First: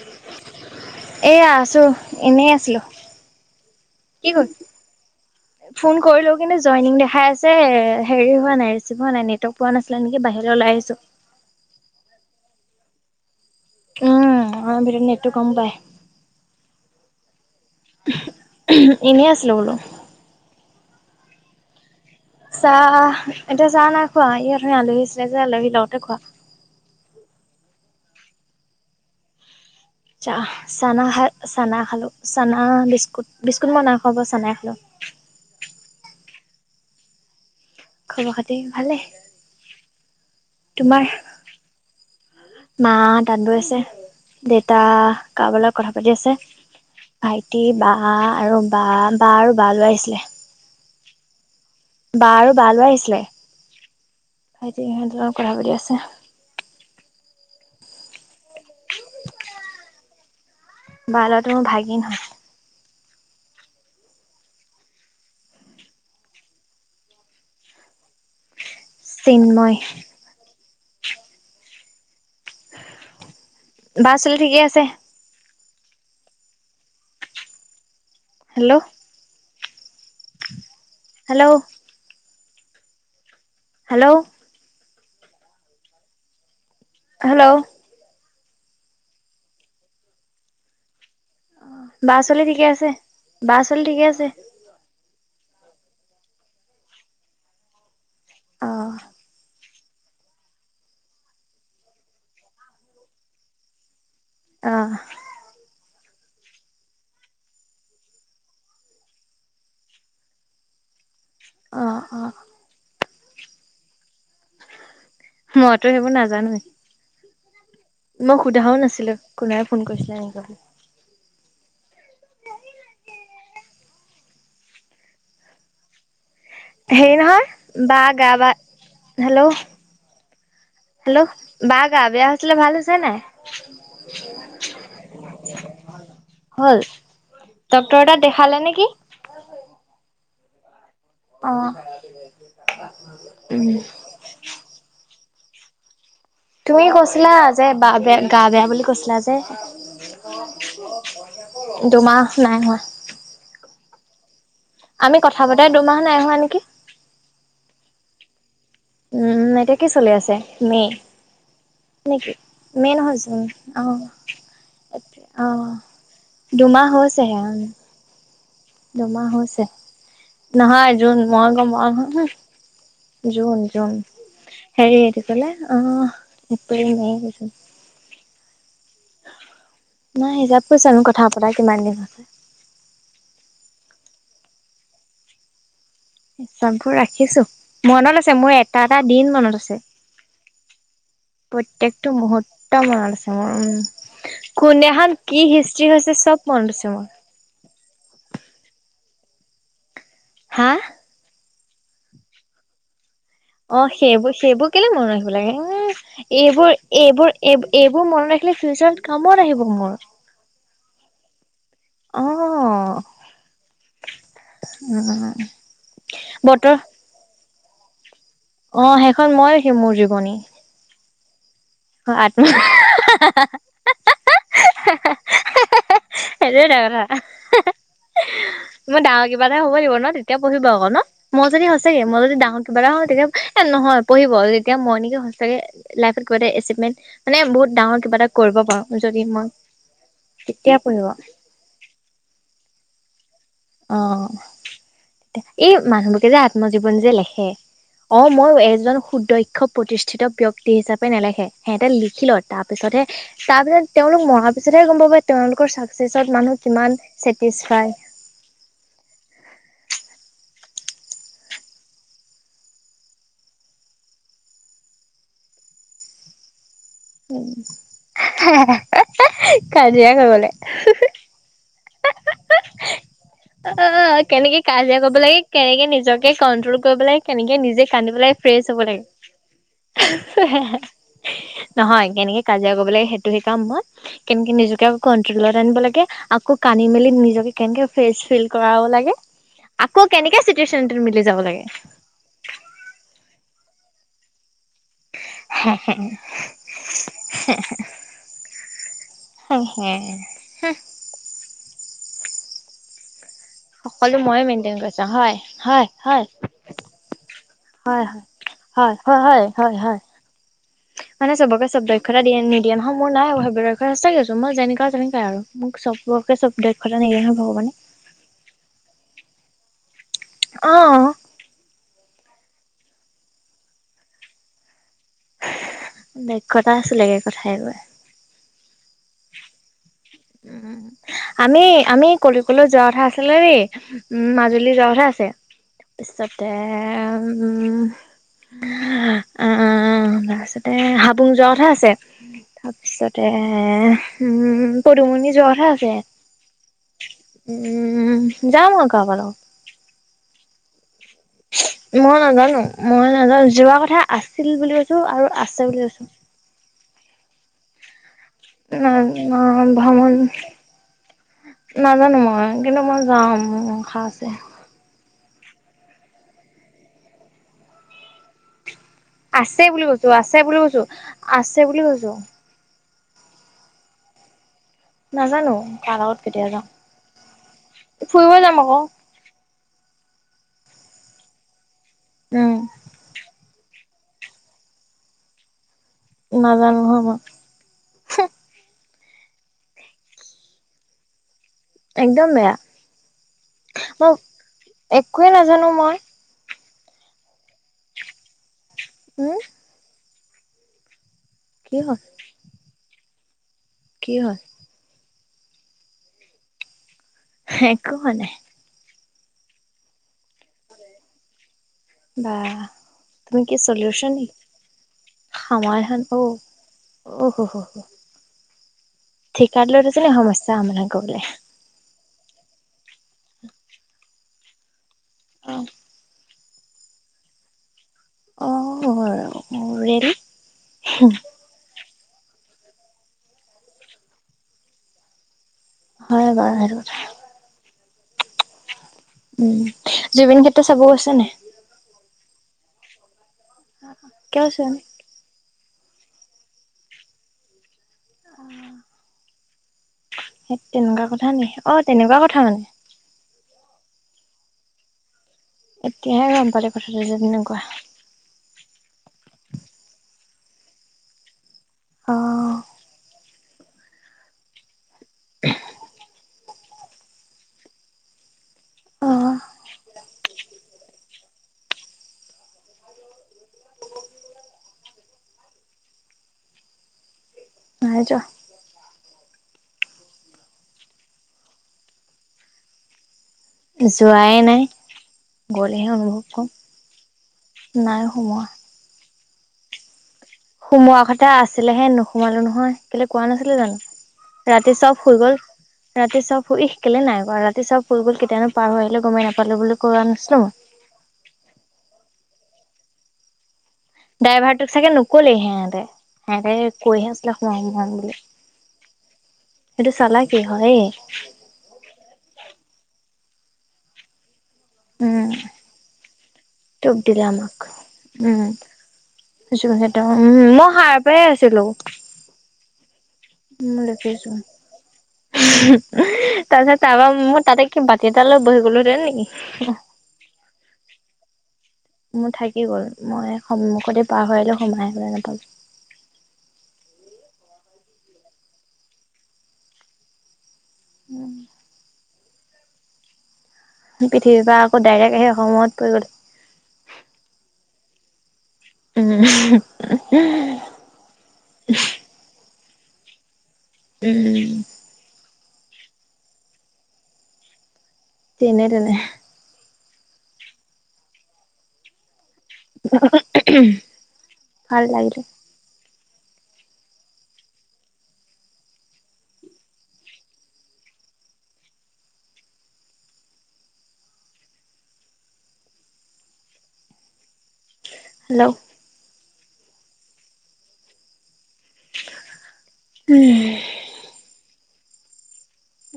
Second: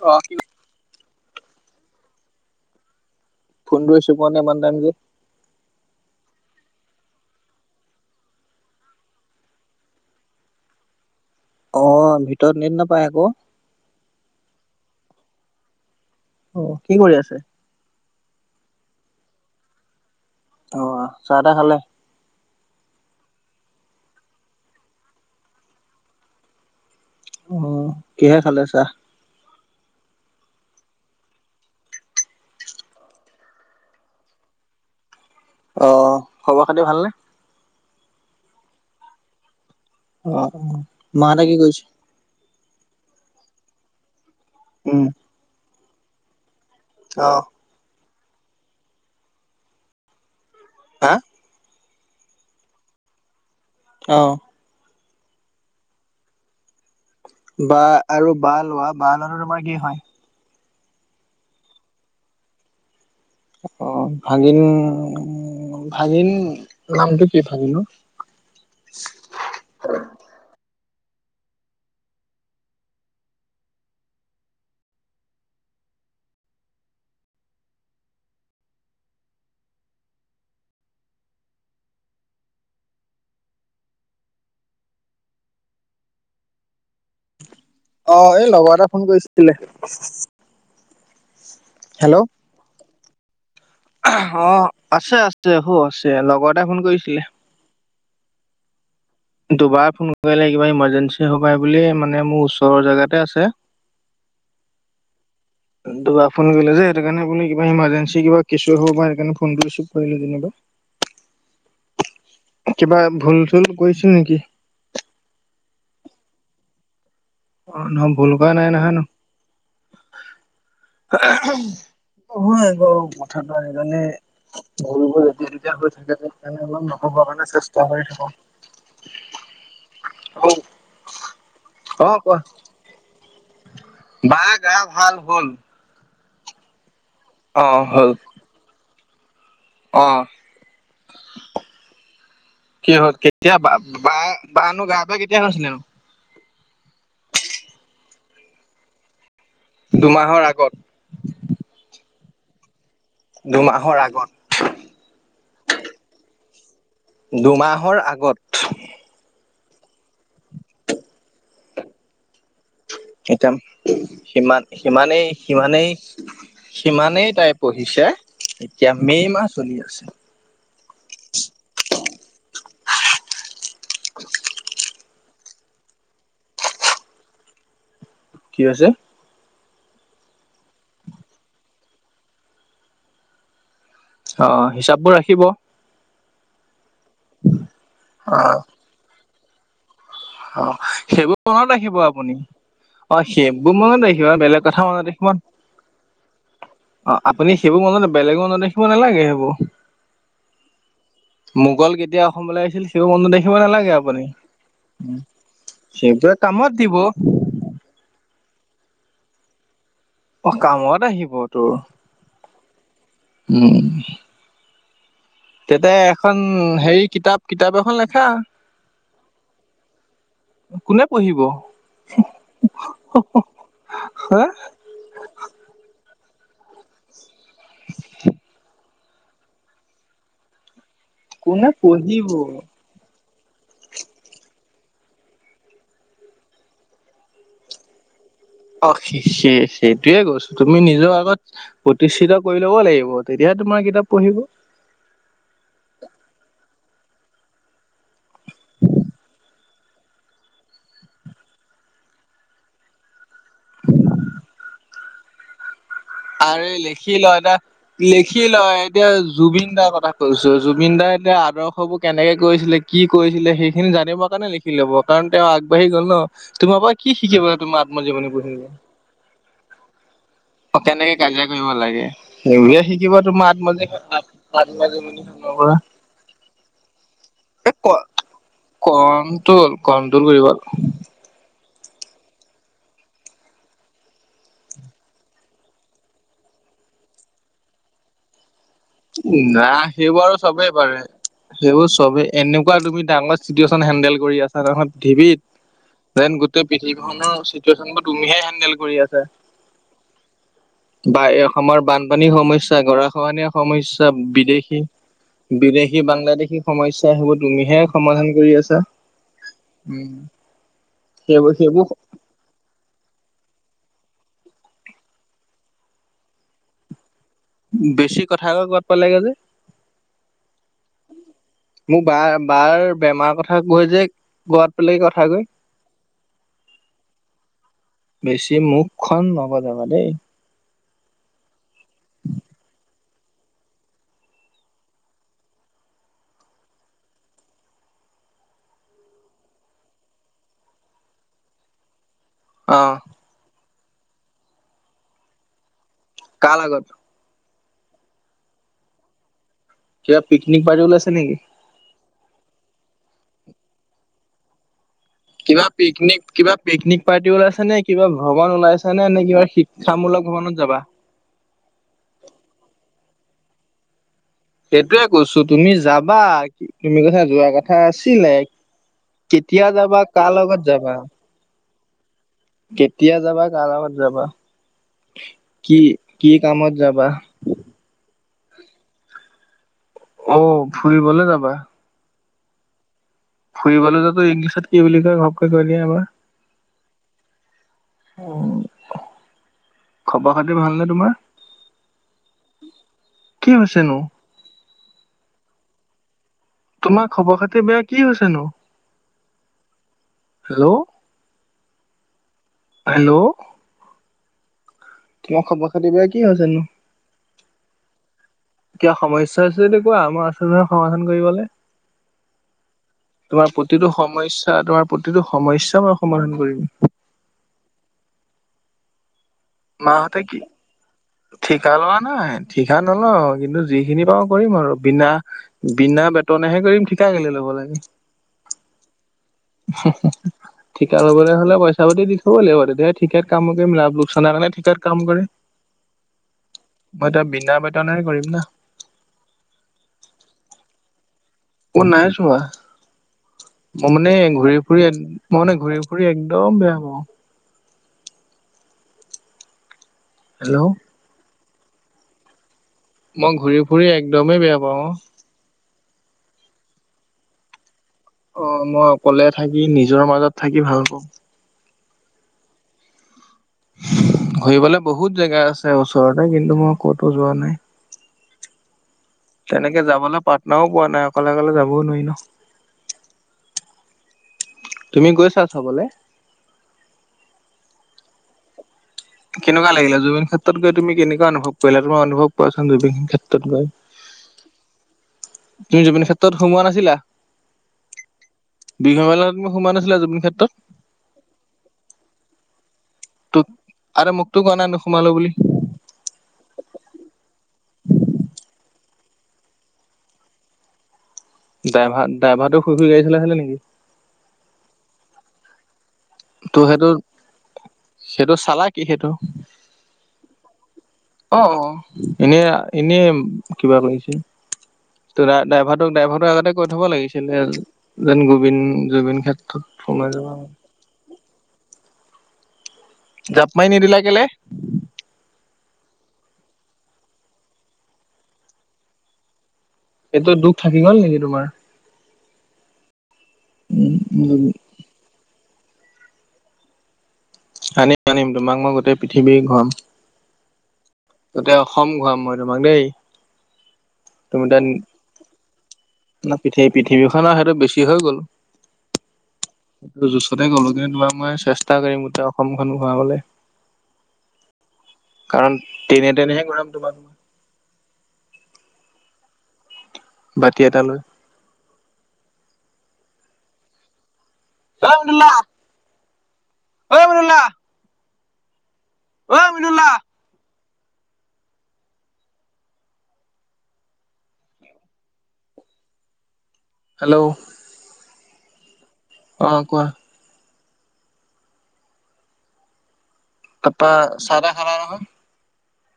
অ। এয়া আছো এনেই আছিলো। ফোনটোৱে ৰিচিভ কি কৰা ক নাই ইমান টাইম যে? [inaudible] ফোন কৰিলো কিন্তু জইনিং দেখাই আছে, হেৰি হোৱা নাই ৰিচিভ হোৱা নাই নেটৱৰ্ক পোৱা নাছিলে নেকি বাহিৰলৈ ওলাই আহিছো। অ ভিতৰত নেট নাপায় আক'। উম আমাৰ ভিতৰত নেটটো কম পায়। অ কি কৰি আছে? এনেই আছিলো বোলো। অঁ, চাহ তাহ খালা? চাহ এতিয়া নাই খোৱা, ই অথনি আলহী আহিছিলে যে আলহী লগতে খোৱা। অ, কিহে খালে চাহ? চাহ চানা খা চানা খালো চানা বিস্কুট বিস্কুট মই নাইখোৱা বাৰু চানাই খালো। অঁ, খবৰ খাতি ভালনে? খবৰ খাতি ভালে। অঁ, মাহঁতে কি কৰিছে? মাঁ তাত বৈ আছে, দেউতা উম। কাৰোবাৰ লগত কথা পাতি আছে, অ ভাইটি, সি বা আৰু বা বা আৰু বা লৰা আহিছিলে। হা? বা আৰু বা লৰা আহিছিলে। অ। ভাইটি সিহঁতৰ লগত কথা পাতি আছে। বা আৰু বা লৰা, বা লৰাটো তোমাৰ কি হয়? বা লৰাটো মোৰ ভাগিন হয়। অঁ, ভাগিন ভাগিন নামটো কি ভাগিনৰ? চিন্ময়। বা ছোৱালী ঠিকে আছে? হেল্ল'! হেল্ল'! হেল্ল'! হেল্ল'! অঁ, এই লগৰ এটা ফোন কৰিছিলে? অঁ, বাৰ ছোৱালী ঠিকে আছে বাৰ ছোৱালী ঠিকে আছে? অঁ, আছে আছে হউ আছে। লগৰ এটাই ফোন কৰিছিলে। অহ। দুবাৰ ফোন কৰিলে কিবা ইমাৰ্জেঞ্চি হ'ব পাৰে বুলি মানে মোৰ ওচৰৰ জেগাতে আছে। অ'। দুবাৰ ফোন কৰিলে যে সেই কাৰণে আপু কিবা ইমাৰ্জেঞ্চি কিবা কেচু হ'ব বা সেইকাণে ফোন ৰিচিভ কৰিলো যেনিবা। অহ, অহ। বা ই ভুল চুল কৰিছিল নেকি। মইতো সেইবোৰ নাজানো। অ নহয় ভুল মই কৰা নাই সোধাও নহয় ন? নাছিলো কোনে ফোন কৰিছিলে। হয় আকৌ কথাটো সেইকাৰণে [unintelligible] বহ বল এতিয়া যেতিয়া হৈ থাকে যে [unintelligible] নহ'বৰ হেৰি কাৰণে চেষ্টা নহয় বা কৰি থাকো। গা বা হেল্ল'। হেল্ল' বা গা অ বেয়া কোৱা হৈছিলে ভাল হৈছে নাই। বা গা ভাল হল। হ'ল অ ডক্তৰ হ'ল তাত দেখালে নেকি। অ', অ কি হ'ল কেতিয়া বা উম বা নো গা বেয়া কেতিয়া হৈছিল নো। তুমি কৈছিলা যে বা বেয়া গা বেয়া বুলি কৈছিলা যে। দুমাহৰ আগত। দুমাহ নাই হোৱা। দুমাহৰ আগত। আমি কথা পাতা দুমাহ নাই হোৱা নেকি। দুমাহৰ আগত। উম এতিয়া কি চলি আছে মে নেকি মে নহয় জুন এতিয়া অহ। সিমান সিমানেই, অ সিমানেই দুমাহ সিমানেই হৈছেহে তাই উম পঢ়িছে এতিয়া দুমাহ মে' মাহ হৈছে চলি আছে নহয় জোন ম গম আৰু হ, হ জুন, জুন হেৰি আহ থছিললে অ', এপ্ৰিল ম কি হৈছে। নাই হিচাপ কৈছালো কথা পতা কিমান দিন হ'ল। অ', হিচাপবোৰ ৰাখিব। চববোৰ ৰাখিছোঁ মনত আছে মোৰ এটা, এটা দিন মনত আছে। অ সেইবোৰ মনত ৰাখিব প্ৰত্যয়েক টো আপুনি মুহূৰ্ত অ মনত আছে মোৰ সেইবোৰ মনত ৰাখিব উম বেলেগ কথা মনত কোনদিনাখন ৰাখিব কি হিষ্ট্ৰি হৈছে সব মনত আছে মোৰ। অ', আপুনি সেইবোৰ মনতে বেলেগ মনত ৰাখিব নালাগে এই বোৰ। হা মোগল কেতিয়া অসমলৈ আহিছিল সিও মন দেখ অ', সেইবোৰ, সেইবোৰ কেলে মন ৰাখিব লাগে উম সেইবোৰে কামত এইবোৰ, দিব এইবোৰ এই এইবোৰ মনত ৰাখিলে ফিউচাৰত কামত আহিব মোৰ। অ', কামত আহিব তোৰ। অ'। উম তেতিয়া এখন বতৰ হেৰি কিতাপ, কিতাপ এখন লেখা। অ', সেইখন মই লিখিম মোৰ জীৱনী কোনে পঢ়িব। আত হা এটো টো কথা। মই ডাঙৰ কিবা এটা হ'ব লাগিব ন তেতিয়া পঢ়িব আকৌ ন মই যদি কোনে হৈছেগে মই পঢ়িব যদি ডাঙৰ কিবা এটা হয়ওঁ তেতিয়া এ নহয় পঢ়িব তেতিয়া মই নেকি সঁচাকে লাইফত কিবা এটা এচিভমেন্ট মানে বহুত ডাঙৰ কিবা এটা কৰিব অ পাৰো সে যদি মই সে সেইটোয়ে কৈছো তেতিয়া তুমি পঢ়িব নিজৰ আগত প্ৰতিষ্ঠিত কৰি ল'ব লাগিব তেতিয়াহে তোমাক অ এই মানুহবোৰকে যে আত্মজীৱন যে লেখে অ মই এজন সুদক্ষ প্ৰতিষ্ঠিত ব্যক্তি হিচাপে নেলেখে হিহঁতে লিখিলয় তাৰপিছতহে তাৰপিছত তেওঁলোক মৰাৰ পিছতহে গম পাই তেওঁলোকৰ চাক আৰে লিখি লয় এটা লিখি লয় এতিয়া জুবিন দাৰ কথা কৈছো জুবিন দাৰ এতিয়া আদৰ্শবোৰ কেনেকে কৰিছিলে কি কৰিছিলে সেইখিনি জানিব কাৰণে লিখি লব কাৰণ তেওঁ আগবাঢ়ি গল ন তোমাৰ পৰা কি শিকিব তুমাৰ আত্মজীৱনী পহিলে। এহ এহ এহ কাজিয়া কৰিবলে অ কেনেকে কাজিয়া কৰিব লাগে সেইবোৰহে শিকিব তোমাৰ অ আত্মজী অ অ কেনেকে কাজিয়া কৰিব লাগে, আত্মজীৱনীখনৰ পৰা কেনেকে নিজকে কণ্ট্ৰল কৰিব লাগে, কেনেকে এই নিজে ক কান্দিব লাগ। ফ্ৰেছ হ'ব লাগে কণ্ট্ৰল কণ্ট্ৰল হা কৰিব হে হে নহয় কেনেকে কাজিয়া কৰিব লাগে সেইটোহে কাম মই কেনেকে নিজকে কন্ট্ৰলত আনিব লাগে, আকৌ কানি মেলি নিজকে কেনেকে ফ্ৰেচ ফিল কৰাব লাগে। নাই আকৌ সেইবোৰ আৰু কেনেকে চবেই চিটুৱেশ্যনটোত পাৰে মিলি যাব লাগে সেইবোৰ চবেই এনেকুৱা তুমি ডাঙৰ চিটুৱেচন হেন্দডেল কৰি আছা নহই পৃথিৱীত যেন গোটেই পৃথিৱখনৰ চিটুৱেশ্যন বোৰ তুমিহে হেডেল কৰি আছা সকলো বা এই অসমৰ বানপানীৰ সমস্যা গৰা খহনীয়া সমস্যা সমস্যা ময়ে মেইনটেইন বিদেশী কৰিছো হয় হয় বিদেশী হয় বাংলাদেশী সমস্যা হেইবো তুমিহে হয় হয় সমাধান কৰি আছা হয় হয় হয় হয় হয় উম মানে সেইবোৰ চবকে চব সেইবোৰ দক্ষ নিদিয়ে নহয় মোৰ নাই সেইবিলাক সচাকে কৈছো মই যেনেকুৱা তেনেকুৱাই আৰু মোক চবকে চব দক্ষতা নিদিয়ে নহয় ভগৱানে বেছি কথা গৈ কৰবাত পালাগে যে অ মোৰ বা বাৰ বেমাৰ কথা কয় যে গোৱাত পালেগে কথা গৈ দক্ষতা আছিলেগে কথাই কয় বেছি মুখখন নবজাবা দেই উ আমি আমি কলৈ কলৈ যোৱা কথা আছিলে দেই উম মাজুলী যোৱা কথা আছে তাৰ পিছতে উম আহ আ আ তাৰপিছতে হাবুং যোৱা কথা আছে অ', তাৰপিছতে এ উম পদুমণি জোৱাৰ কথা আছে, কাৰ লগত উম যাম আৰু কাৰোবাৰ লগত কিবা পিকনিক পাৰতি উলাইছে নেকি মই নাজানো মই নাজাও যোৱা কথা আছিল বুলি কৈছো আৰু আছে কিবা বুলি কৈছো পিকনিক কিবা পিকনিক পাৰ্টি ওলাইছে নে কিবা ভগৱন ওলাইছে নে নে কিবাৰ ন ভ্ৰমণ শিক্ষামূলক ভ্ৰৱনত যাবা নাজানো মই কিন্তু মই যাম অংসা আছে সেইটোয়ে কৈছো তুমি যাবা তুমি কথা যোৱা কথা আছিলে আছে কেতিয়া বুলি যাবা কৈছো কাৰ আছে বুলি লগত কৈছো যাবা আছে বুলি কৈছো কেতিয়া যাবা কাৰ লগত যাবা নাজানো কি কাৰ লগত কি কেতিয়া যাওঁ কামত যাবা ফুৰিব যাম আকৌ অ ফুৰিবলে যাবা উম [inaudible] টো ইংলিছত কি বুলি কয় ঘপকে কৈ দিয়া এবাৰ নাজানো নহয় মই। অঁ খবৰ খাতি ভালনে তোমাৰ? একদম বেয়া, কি হৈছেনো মই একোৱেই নাজানো মই তোমাৰ খবৰ খাতি বেয়া কি হৈছেনো? উম হেল্ল' কি হল? হেল্ল' কি হল? তোমাৰ খবৰ খাতি বেয়া কি হৈছে নো? একো হোৱা নাই। কিবা সমস্যা আছে যদি কোৱা মই আছো নহয় সমাধান কৰিবলে। বা তুমি তোমাৰ কি প্ৰতিটো সলিউশন সমস্যা তোমাৰ প্ৰতিটো সমস্যা মই সমাধান কৰিম। অ হ হ ঠিকা লৈ থৈছে নেকি মাহঁতে কি সমস্যা সমাধান কৰিবলে। ঠিকা লোৱা নাই ঠিকা নলওঁ কিন্তু যিখিনি পাৰো কৰিম আৰু বিনা বিনা বে বেতনেহে কৰিম ঠিকা কেলে ল'ব লাগে। অ অ ৰেল ঠিকা লবলে হলে পইচা পাতি দি থব লাগিব তেতিয়াহে ঠিকাত কাম কৰিম লাভ লোকচানাৰ কাৰণে ঠিকাত কাম কৰিম। হয় বাৰু হেতু কথা। মই এতিয়া বিনা বেতনেহে কৰিম না। উম, জুবিন খেত্ৰ চাব গৈছে নে নাই? অ নাই যোৱা, মই মানে কিয় ঘূৰি চোন ফুৰি এক মই মানে ঘূৰি ফুৰি একদম বেয়া পাওঁ। সেই হেল্ল' তেনেকুৱা কথা নি, অ তেনেকুৱা কথা মানে। মই ঘূৰি ফুৰি একদমেই বেয়া পাওঁ অ। এতিয়াহে গম পালো কথাটো যে তেনেকুৱা। অ মই অকলে থাকি নিজৰ মাজত থাকি ভাল পাওঁ। অ ঘুৰিবলৈ বহুত জেগা আছে ওচৰতে কিন্তু মই কতো যোৱা নাই। অ তেনেকে যাবলে পাটনাও পোৱা নাই অকলে অকলে যাবও নোৱাৰি ন। তুমি গৈছা চাবলে? নাই যোৱা। কেনেকুৱা লাগিলে জুবিন ক্ষেত গৈ তুমি কেনেকুৱা অনুভৱ কৰিলা তোমাৰ অনুভৱ কোৱা চুন জুবিন ক্ষেত- যোৱাই নাই তুমি গ'লেহে জুবিন অনুভৱ ক্ষেত্ৰত কম সোমোৱা নাই সোমোৱা। বিঘমেলাত সোমোৱা নাছিলা জবিন ক্ষেতত? সোমোৱা কথা আছিলেহে নোসোমালো নহয়। কেলে কোৱা তোক নাছিলোঁ আৰে মোকতো জানো কোৱা নাই ৰাতি চব নোসোমালো শুই বুলি গ'ল। ৰাতি চব শুই, ই কেলে নাই কুৱা ৰাতি চব শুই গল কেতিয়ানো পাৰ হৈ আহিলে গমে নাপালো বুলি কোৱা নাছিলোঁ মই। ড্ৰভাৰ ডাইভাৰটো শুই শুই গাড়ী চলাই চিলে নেকি? ড্ৰাইভাৰটোক চাগে নকলে সেহঁতে। হেতে ত' সেইটো কৈহে আছিলে হোমাম হোমাম বুলি। সেইটো চালা কি সেইটো সেইটো চালা কি হয়। অ অ এনেই এনেই কিবা কৰিছে উম তো ড্ৰাইভাৰট ড্ৰাইভাৰটো আগতে কৈ থ'ব টোপ দিলে লাগিছিলে আমাক। যেন উম জুবিন জুবিন ক্ষেত্ৰত সোমাই যাব। কৈয়েই আছিলো। জাপ [inaudible] মাৰি তাৰ নিদিলা কেলে পিছত তাৰপৰা মোৰ তাতে কি বাতি এটা লৈ বহি গ'লোহেতে নেকি! এইটো দুখ থাকি গ'ল নেকি তোমাৰ? উম, থাকি গ'ল মই সন্মুখ দি পাৰ হৈ উম আহিলে সোমাই আহিবলৈ নাপালো। আনিম আনিম তোমাক মই গোটেই পৃথিৱী ঘূৰাম। গোটেই অসম ঘূৰাম মই তোমাক দেই। পৃথিৱীৰ পৰা আকৌ ডাইৰেক্ট আহে অসমত পৰি গ'ল না পৃথি-পৃথিৱীখনৰ আৰু সেইটো বেছি হৈ গ'ল। উম জুচতে ক'লোগে তোমাক মই চেষ্টা কৰিম গোটেই অসমখন ঘূৰাবলৈ। উম। কাৰণ ট্ৰেইনে ট্ৰেইনেহে ঘূৰাম তোমাক। ট্ৰেইনে ট্ৰেইনে! বাতি এটা লৈ! [inaudible] ভাল লাগিলে [inaudible] [inaudible] হেল্ল'। হেল্ল'। অ', কোৱা। উম। তাৰপা চাহ তাহ খালা নহয়?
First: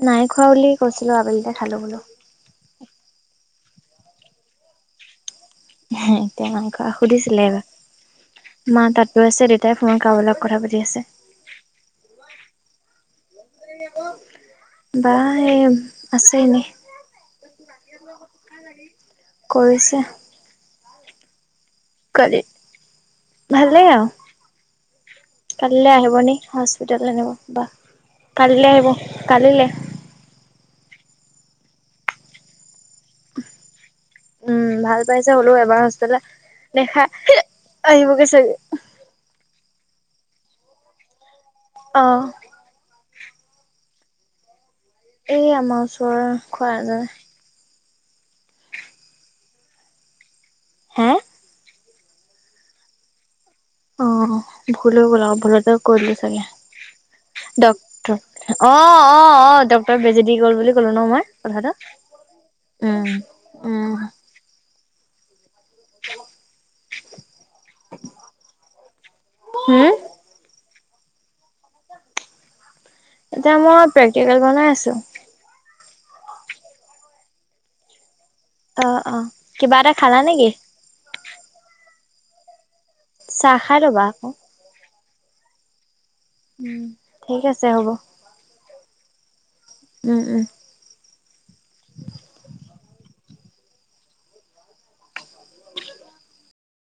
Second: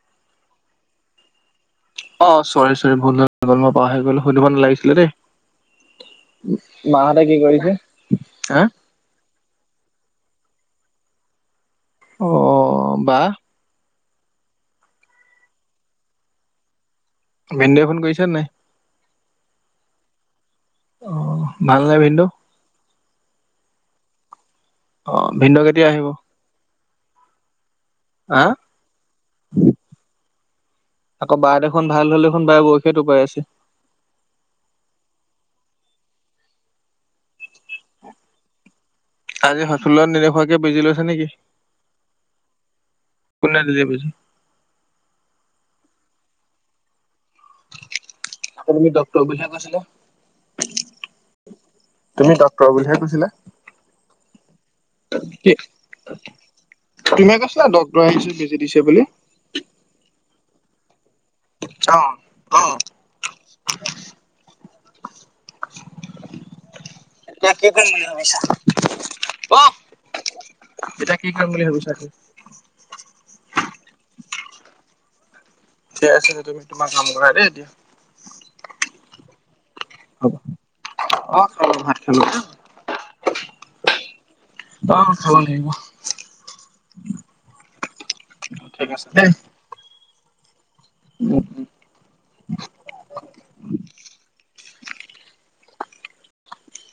নাই খোৱা বুলি কৈছিলো আবেলিতে খালো বোলো। অ', চৰি চৰি ভুল হৈ গ'ল মই পাহৰি গ'লো সুধিব নালাগিছিলে দেই। এতিয়া এনেকুৱা মাহঁতে কি সুধিছিলে এইবাৰ। কৰিছে? হা মা তাঁত বৈ আছে দেউতাই ফোন কাৰোবাৰ লগত কথা পাতি আছে। অ', বা? বা এই আছে এনে। ভিন্দয়ে ফোন কৰিছেনে নাই? কৰিছে। অ', ভালনে ভিন্দ? ভালই আৰু অ ভিনদেউ কেতিয়া কালিলৈ আহিব নি হস্পিটাললৈ নিব বাক হা কালিলৈ আহিব কালিলে। আকৌ বা দেখোন ভাল হ'লে বা দেখোন বৰষী হে টোপাই আছে। উম, ভাল পাইছে হ'লেও এবাৰ হস্পিতালৈ নি দেখাই আহিব গৈ চাগে। কালি হস্পিতালত নেদেখোৱাকেই বেজি লৈছে নে কি? অ'। কোনে দিলে বেজি? এই আমাৰ ওচৰৰ খুৰাজনে। আকৌ বোলে ডক্টৰ বুলি হে কৈছিলে। হে তুমি ডক্তৰ বুলিহে কৈছিলা? অ', ভুল হৈ গ'ল আৰু কি ভুলতে কৈ দিলো চাগে। তুমিয়ে কৈছিলা ডক্তৰ আহিছে ডক্টৰ বেজি অ' দিছে বুলি। অ' অ' ডক্টৰে বেজি দি গ'ল বুলি ক'লো ন মই? কলহাদ অ অ উম, উম,। [unintelligible] এতিয়া কি হম খাম বুলি ভাবিছা তু এতিয়া মই প্ৰেক্টিকেল বনাই আছো। ঠিক আছে তুমি তোমাৰ কাম কৰা দেই এতিয়া। অ', অ', কিবা এটা খালা হ'ব। নে কি? অ', খালো, ভাত খালো দেই- চাহ খাই ল'বা আকৌ। অ', খাব লাগিব। উম, ঠিক আছে হ'ব। ঠিক আছে দেই। উম, উম,। উম,।